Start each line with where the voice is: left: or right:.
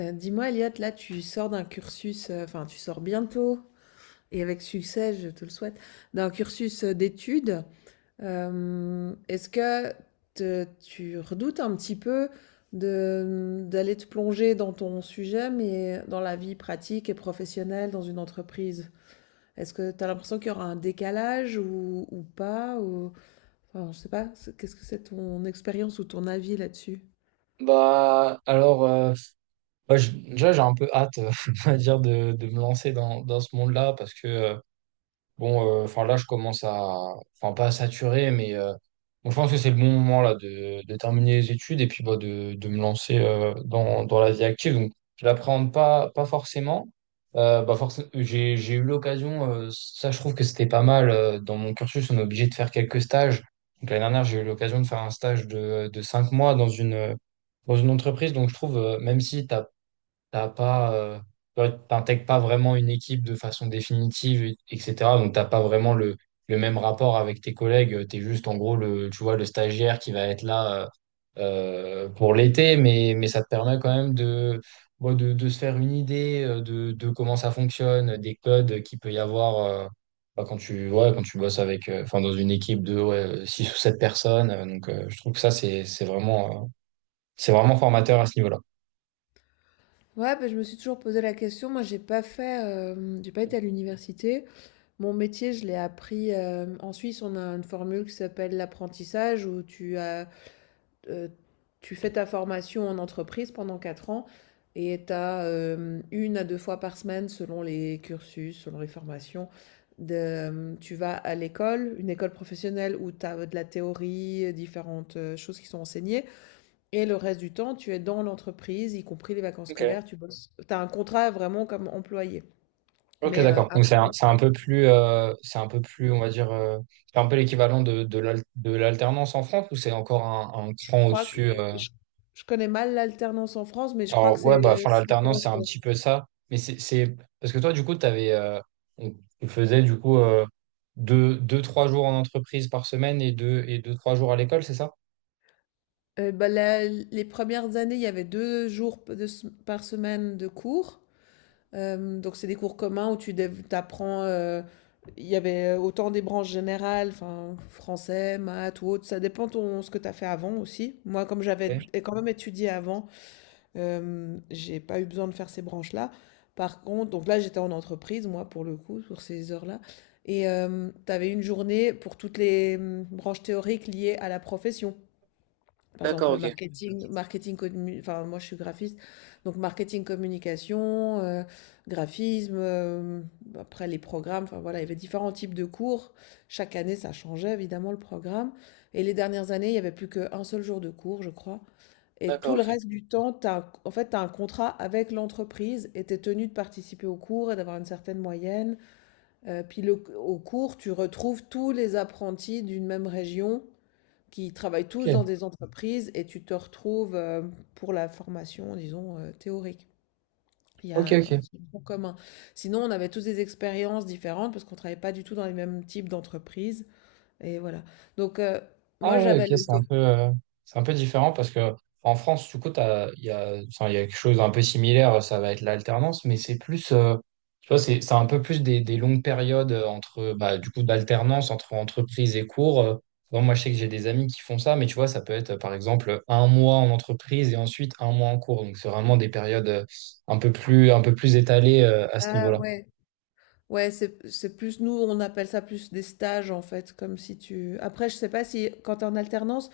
left: Dis-moi, Elliot, là, tu sors d'un cursus, enfin, tu sors bientôt, et avec succès, je te le souhaite, d'un cursus d'études. Est-ce que tu redoutes un petit peu d'aller te plonger dans ton sujet, mais dans la vie pratique et professionnelle, dans une entreprise? Est-ce que tu as l'impression qu'il y aura un décalage ou pas, enfin, je sais pas, qu'est-ce que c'est ton expérience ou ton avis là-dessus?
right: Bah alors bah, déjà j'ai un peu hâte on va dire de me lancer dans ce monde-là parce que bon, enfin là, je commence enfin pas à saturer, mais bon, je pense que c'est le bon moment là de terminer les études et puis bah, de me lancer dans la vie active. Donc, je l'appréhende pas, pas forcément. Bah, j'ai eu l'occasion, ça je trouve que c'était pas mal. Dans mon cursus, on est obligé de faire quelques stages. Donc l'année dernière, j'ai eu l'occasion de faire un stage de 5 mois dans une entreprise. Donc je trouve, même si tu t'as pas, ouais, t'intègres pas vraiment une équipe de façon définitive, etc. Donc, t'as pas vraiment le même rapport avec tes collègues. T'es juste, en gros, le, tu vois, le stagiaire qui va être là pour l'été, mais ça te permet quand même de se faire une idée de comment ça fonctionne, des codes qu'il peut y avoir bah, quand tu bosses avec, enfin, dans une équipe de 6 ou 7 personnes. Donc, je trouve que ça, c'est vraiment formateur à ce niveau-là.
left: Ouais, bah, je me suis toujours posé la question. Moi, j'ai pas fait, j'ai pas été à l'université. Mon métier, je l'ai appris. En Suisse, on a une formule qui s'appelle l'apprentissage où euh, tu fais ta formation en entreprise pendant 4 ans et tu as une à deux fois par semaine, selon les cursus, selon les formations. Tu vas à l'école, une école professionnelle où tu as de la théorie, différentes choses qui sont enseignées. Et le reste du temps, tu es dans l'entreprise, y compris les vacances
right: Ok.
left: scolaires, tu Mmh. bosses. Tu as un contrat vraiment comme employé.
right: Ok,
left: Mais
right: d'accord. Donc
left: après,
right: c'est un peu plus, on va dire, c'est un peu l'équivalent de l'alternance en France ou c'est encore un
left: je
right: cran
left: crois que
right: au-dessus.
left: je je connais mal l'alternance en France, mais je crois
right: Alors
left: que
right: ouais, bah,
left: c'est
right: enfin
left: ça
right: l'alternance c'est un
left: correspond.
right: petit peu ça, mais parce que toi du coup t'avais, on- tu faisais du coup deux, trois jours en entreprise par semaine et deux, trois jours à l'école, c'est ça?
left: La les premières années, il y avait 2 jours p de s par semaine de cours. Donc c'est des cours communs où tu apprends, il y avait autant des branches générales, enfin français, maths ou autre, ça dépend de ce que tu as fait avant aussi. Moi, comme j'avais
right: Ok.
left: é quand même étudié avant, j'ai pas eu besoin de faire ces branches-là. Par contre donc là, j'étais en entreprise, moi, pour le coup, pour ces heures-là et tu avais une journée pour toutes les, mmh, branches théoriques liées à la profession. Par exemple, le marketing marketing commu enfin, moi, je suis graphiste, donc marketing, communication, graphisme, après les programmes, enfin, voilà, il y avait différents types de cours. Chaque année, ça changeait évidemment le programme et les dernières années, il y avait plus qu'un seul jour de cours, je crois, et
right: D'accord,
left: tout le
right: ok.
left: reste du temps, en fait, tu as un contrat avec l'entreprise et tu es tenu de participer au cours et d'avoir une certaine moyenne. Puis au cours, tu retrouves tous les apprentis d'une même région qui travaillent
right: Ok,
left: tous dans des entreprises et tu te retrouves pour la formation, disons, théorique. Il y a
right: ok,
left: un
right: ok.
left: Ce tronc commun. Sinon, on avait tous des expériences différentes parce qu'on ne travaillait pas du tout dans les mêmes types d'entreprises. Et voilà. Donc moi,
right: Ah ouais,
left: j'avais
right: ok,
left: le côté...
right: c'est un peu différent parce que en France, du coup, enfin, il y a quelque chose d'un peu similaire, ça va être l'alternance, mais c'est plus, tu vois, c'est un peu plus des longues périodes entre, bah, du coup, d'alternance entre entreprise et cours. Bon, moi, je sais que j'ai des amis qui font ça, mais tu vois, ça peut être, par exemple, un mois en entreprise et ensuite un mois en cours. Donc, c'est vraiment des périodes un peu plus étalées, à ce
left: Ah
right: niveau-là.
left: ouais, ouais, c'est plus nous, on appelle ça plus des stages en fait, comme si tu. Après, je sais pas si quand tu es en alternance,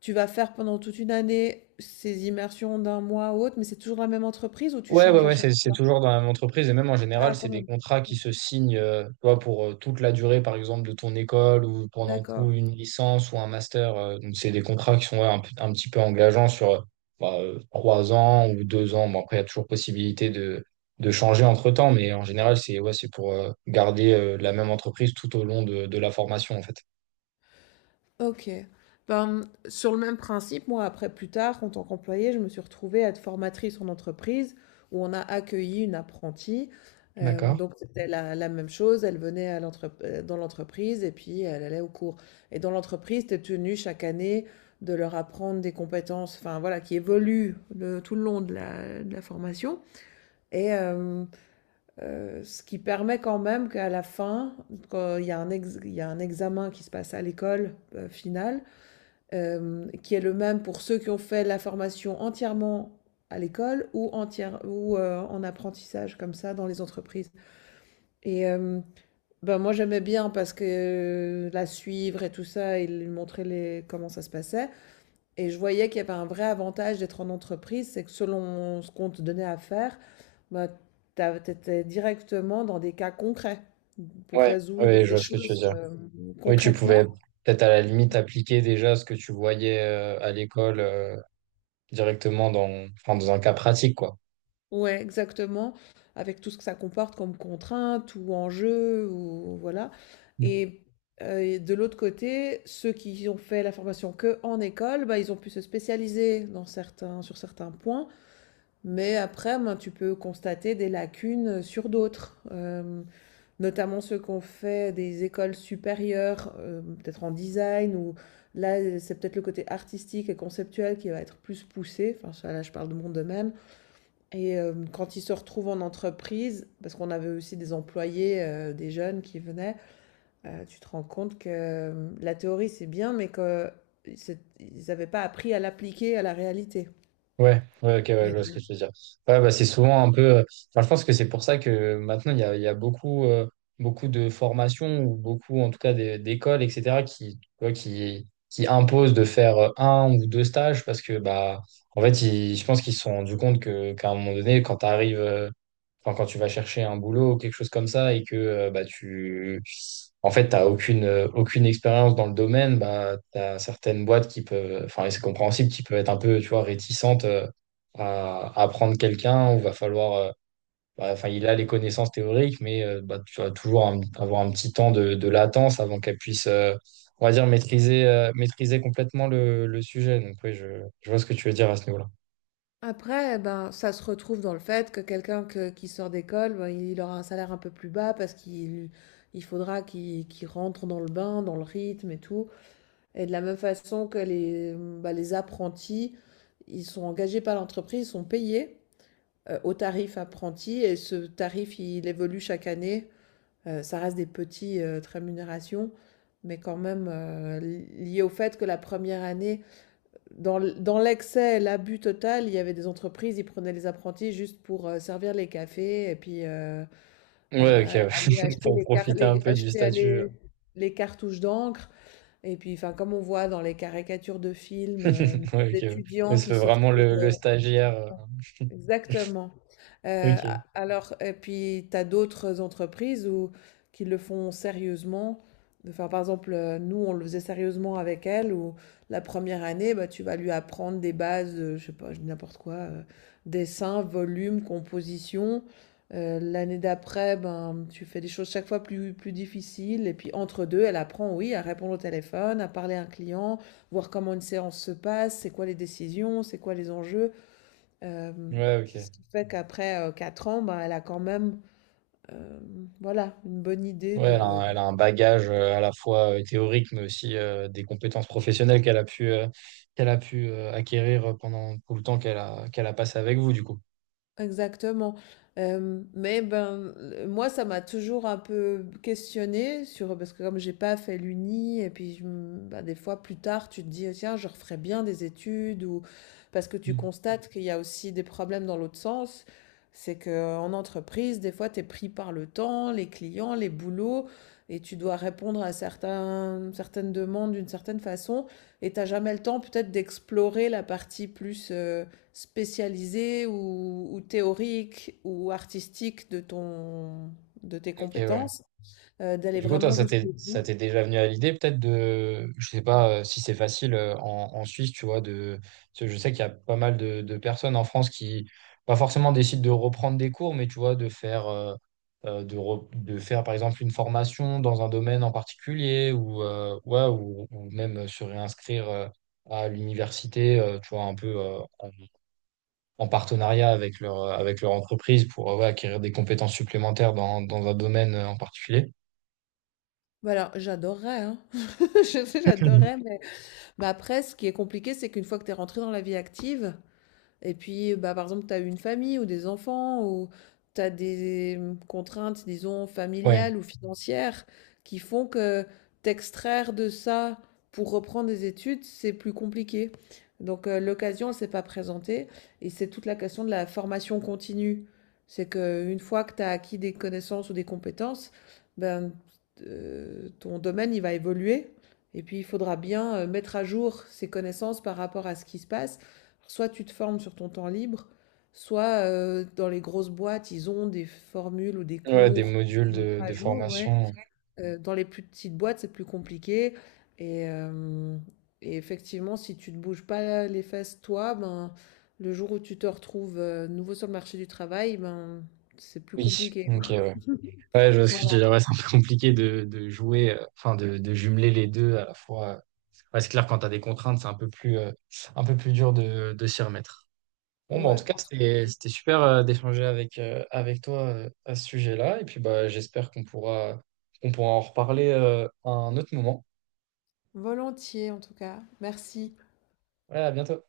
left: tu vas faire pendant toute une année ces immersions d'un mois ou autre, mais c'est toujours la même entreprise ou tu
right: Ouais, ouais,
left: changes à
right: ouais,
left: chaque
right: c'est
left: fois?
right: toujours dans la même entreprise et même en général,
left: Ah,
right: c'est
left: quand
right: des
left: même.
right: contrats qui se signent tu vois, pour toute la durée, par exemple, de ton école ou pendant tout
left: D'accord.
right: une licence ou un master. Donc, c'est des contrats qui sont ouais, un petit peu engageants sur 3 ans ou 2 ans. Bon, après, il y a toujours possibilité de changer entre-temps, mais en général, c'est ouais, c'est pour garder la même entreprise tout au long de la formation, en fait.
left: OK. Ben, sur le même principe, moi, après, plus tard, en tant qu'employée, je me suis retrouvée à être formatrice en entreprise où on a accueilli une apprentie. Euh,
right: D'accord.
left: donc, c'était la même chose. Elle venait dans l'entreprise et puis elle allait au cours. Et dans l'entreprise, tu es tenu chaque année de leur apprendre des compétences, enfin voilà, qui évoluent tout le long de de la formation. Et ce qui permet quand même qu'à la fin, quand il y a un examen qui se passe à l'école finale, qui est le même pour ceux qui ont fait la formation entièrement à l'école ou en apprentissage comme ça dans les entreprises. Et euh, ben moi j'aimais bien parce que la suivre et tout ça, il lui montrait les, comment ça se passait. Et je voyais qu'il y avait un vrai avantage d'être en entreprise, c'est que selon ce qu'on te donnait à faire, ben, tu étais directement dans des cas concrets pour
right: Ouais,
left: résoudre
right: ouais, je
left: des
right: vois ce que tu veux
left: choses
right: dire. Oui, tu pouvais
left: concrètement.
right: peut-être à la limite appliquer déjà ce que tu voyais à l'école. Directement enfin, dans un cas pratique, quoi.
left: Ouais, exactement, avec tout ce que ça comporte comme contraintes ou enjeux ou voilà.
right: Mm.
left: Et, et de l'autre côté, ceux qui ont fait la formation que en école, bah, ils ont pu se spécialiser dans certains sur certains points, mais après, ben, tu peux constater des lacunes sur d'autres, notamment ceux qui ont fait des écoles supérieures, peut-être en design ou là, c'est peut-être le côté artistique et conceptuel qui va être plus poussé, enfin ça là, je parle de mon domaine. Et quand ils se retrouvent en entreprise, parce qu'on avait aussi des employés, des jeunes qui venaient, tu te rends compte que, la théorie c'est bien, mais qu'ils n'avaient pas appris à l'appliquer à la réalité.
right: Ouais, ouais, ok, ouais, je
left: Et
right: vois ce que tu veux dire. Ouais, bah, c'est souvent un peu. Enfin, je pense que c'est pour ça que maintenant, il y a beaucoup, beaucoup de formations ou beaucoup, en tout cas, d'écoles, etc., qui, tu vois, qui imposent de faire un ou deux stages parce que, bah, en fait, je pense qu'ils se sont rendus compte que, qu'à un moment donné, quand tu arrives. Enfin, quand tu vas chercher un boulot ou quelque chose comme ça et que bah, en fait, tu n'as aucune, aucune expérience dans le domaine, bah, tu as certaines boîtes qui peuvent, enfin, et c'est compréhensible, qui peuvent être un peu, tu vois, réticentes à prendre quelqu'un où va falloir, bah, enfin, il a les connaissances théoriques, mais bah, tu vas toujours avoir un petit temps de latence avant qu'elle puisse, on va dire, maîtriser complètement le sujet. Donc, oui, je vois ce que tu veux dire à ce niveau-là.
left: Après, eh ben, ça se retrouve dans le fait que quelqu'un que qui sort d'école, ben, il aura un salaire un peu plus bas parce qu'il il faudra qu'il rentre dans le bain, dans le rythme et tout. Et de la même façon que les, mmh, bah, les apprentis, ils sont engagés par l'entreprise, ils sont payés au tarif apprenti et ce tarif, il évolue chaque année. Ça reste des petites rémunérations, mais quand même, lié au fait que la première année, dans l'excès, l'abus total, il y avait des entreprises, ils prenaient les apprentis juste pour servir les cafés et puis, heu,
right: Ouais, ok, ouais.
left: aller acheter
right: Pour
left: les car
right: profiter un
left: les
right: peu du
left: acheter
right: statut.
left: aller les cartouches d'encre et puis, enfin, comme on voit dans les caricatures de films,
right: Ouais, ok. Ouais. Mais
left: d'étudiants qui
right: c'est
left: se
right: vraiment
left: retrouvent,
right: le
left: heu.
right: stagiaire.
left: Exactement. Heu, a
right: Ok.
left: Alors et puis tu as d'autres entreprises où qui le font sérieusement. Enfin, par exemple, nous, on le faisait sérieusement avec elle où la première année, bah, tu vas lui apprendre des bases, je sais pas, je dis n'importe quoi, dessin, volume, composition. L'année d'après, ben, tu fais des choses chaque fois plus difficiles et puis entre 2 elle apprend, oui, à répondre au téléphone, à parler à un client, voir comment une séance se passe, c'est quoi les décisions, c'est quoi les enjeux. Hem,
right: Ouais, ok.
left: Ce qui fait qu'après, 4 ans, ben, elle a quand même, voilà, une bonne idée
right: Ouais,
left: de.
right: elle a un bagage à la fois théorique, mais aussi des compétences professionnelles qu'elle a pu acquérir pendant tout le temps qu'elle a passé avec vous, du coup.
left: Exactement, mais ben, moi ça m'a toujours un peu questionnée sur parce que comme j'ai pas fait l'Uni et puis je m bah, des fois plus tard tu te dis: ah, «Tiens je referais bien des études» ou parce que tu Mmh.
right: Mm.
left: constates qu'il y a aussi des problèmes dans l'autre sens. C'est que en entreprise, des fois tu es pris par le temps, les clients, les boulots et tu dois répondre à certains certaines demandes d'une certaine façon et t'as jamais le temps peut-être d'explorer la partie plus, spécialisée ou théorique ou artistique de de tes
right: Ok, ouais.
left: compétences,
right: Et
left: d'aller
right: du coup, toi,
left: vraiment jusqu'au
right: ça
left: bout.
right: t'est déjà venu à l'idée peut-être de, je sais pas si c'est facile en Suisse, tu vois, de, parce que je sais qu'il y a pas mal de personnes en France qui, pas forcément décident de reprendre des cours, mais tu vois, de faire par exemple une formation dans un domaine en particulier ou, ouais, ou même se réinscrire à l'université, tu vois, un peu en partenariat avec avec leur entreprise pour ouais, acquérir des compétences supplémentaires dans un domaine en particulier.
left: Voilà, j'adorerais, hein. Je sais,
right: Mhm.
left: j'adorerais, mais après, ce qui est compliqué, c'est qu'une fois que tu es rentré dans la vie active, et puis, bah, par exemple, tu as une famille ou des enfants ou tu as des contraintes, disons,
right: Ouais.
left: familiales ou financières qui font que t'extraire de ça pour reprendre des études, c'est plus compliqué. Donc, l'occasion, elle s'est pas présentée et c'est toute la question de la formation continue. C'est que une fois que tu as acquis des connaissances ou des compétences, ben, ton domaine, il va évoluer. Et puis, il faudra bien mettre à jour ses connaissances par rapport à ce qui se passe. Soit tu te formes sur ton temps libre, soit dans les grosses boîtes, ils ont des formules ou des
right: Ouais, des
left: cours
right: modules
left: à mettre à
right: de
left: jour, ouais.
right: formation.
left: Dans les plus petites boîtes, c'est plus compliqué. Et, euh, et effectivement, si tu ne te bouges pas les fesses, toi, ben, le jour où tu te retrouves nouveau sur le marché du travail, ben, c'est plus
right: Oui,
left: compliqué.
right: ok, ouais. Ouais, je vois ce que tu veux
left: Voilà.
right: dire. Ouais, c'est un peu compliqué de jouer, enfin, de jumeler les deux à la fois. Ouais, c'est clair, quand t'as des contraintes, c'est un peu plus dur de s'y remettre. Bon, bah, en
left: Ouais.
right: tout cas, c'était super, d'échanger avec toi, à ce sujet-là. Et puis, bah, j'espère qu'on pourra en reparler, à un autre moment.
left: Volontiers, en tout cas. Merci.
right: Ouais, à bientôt.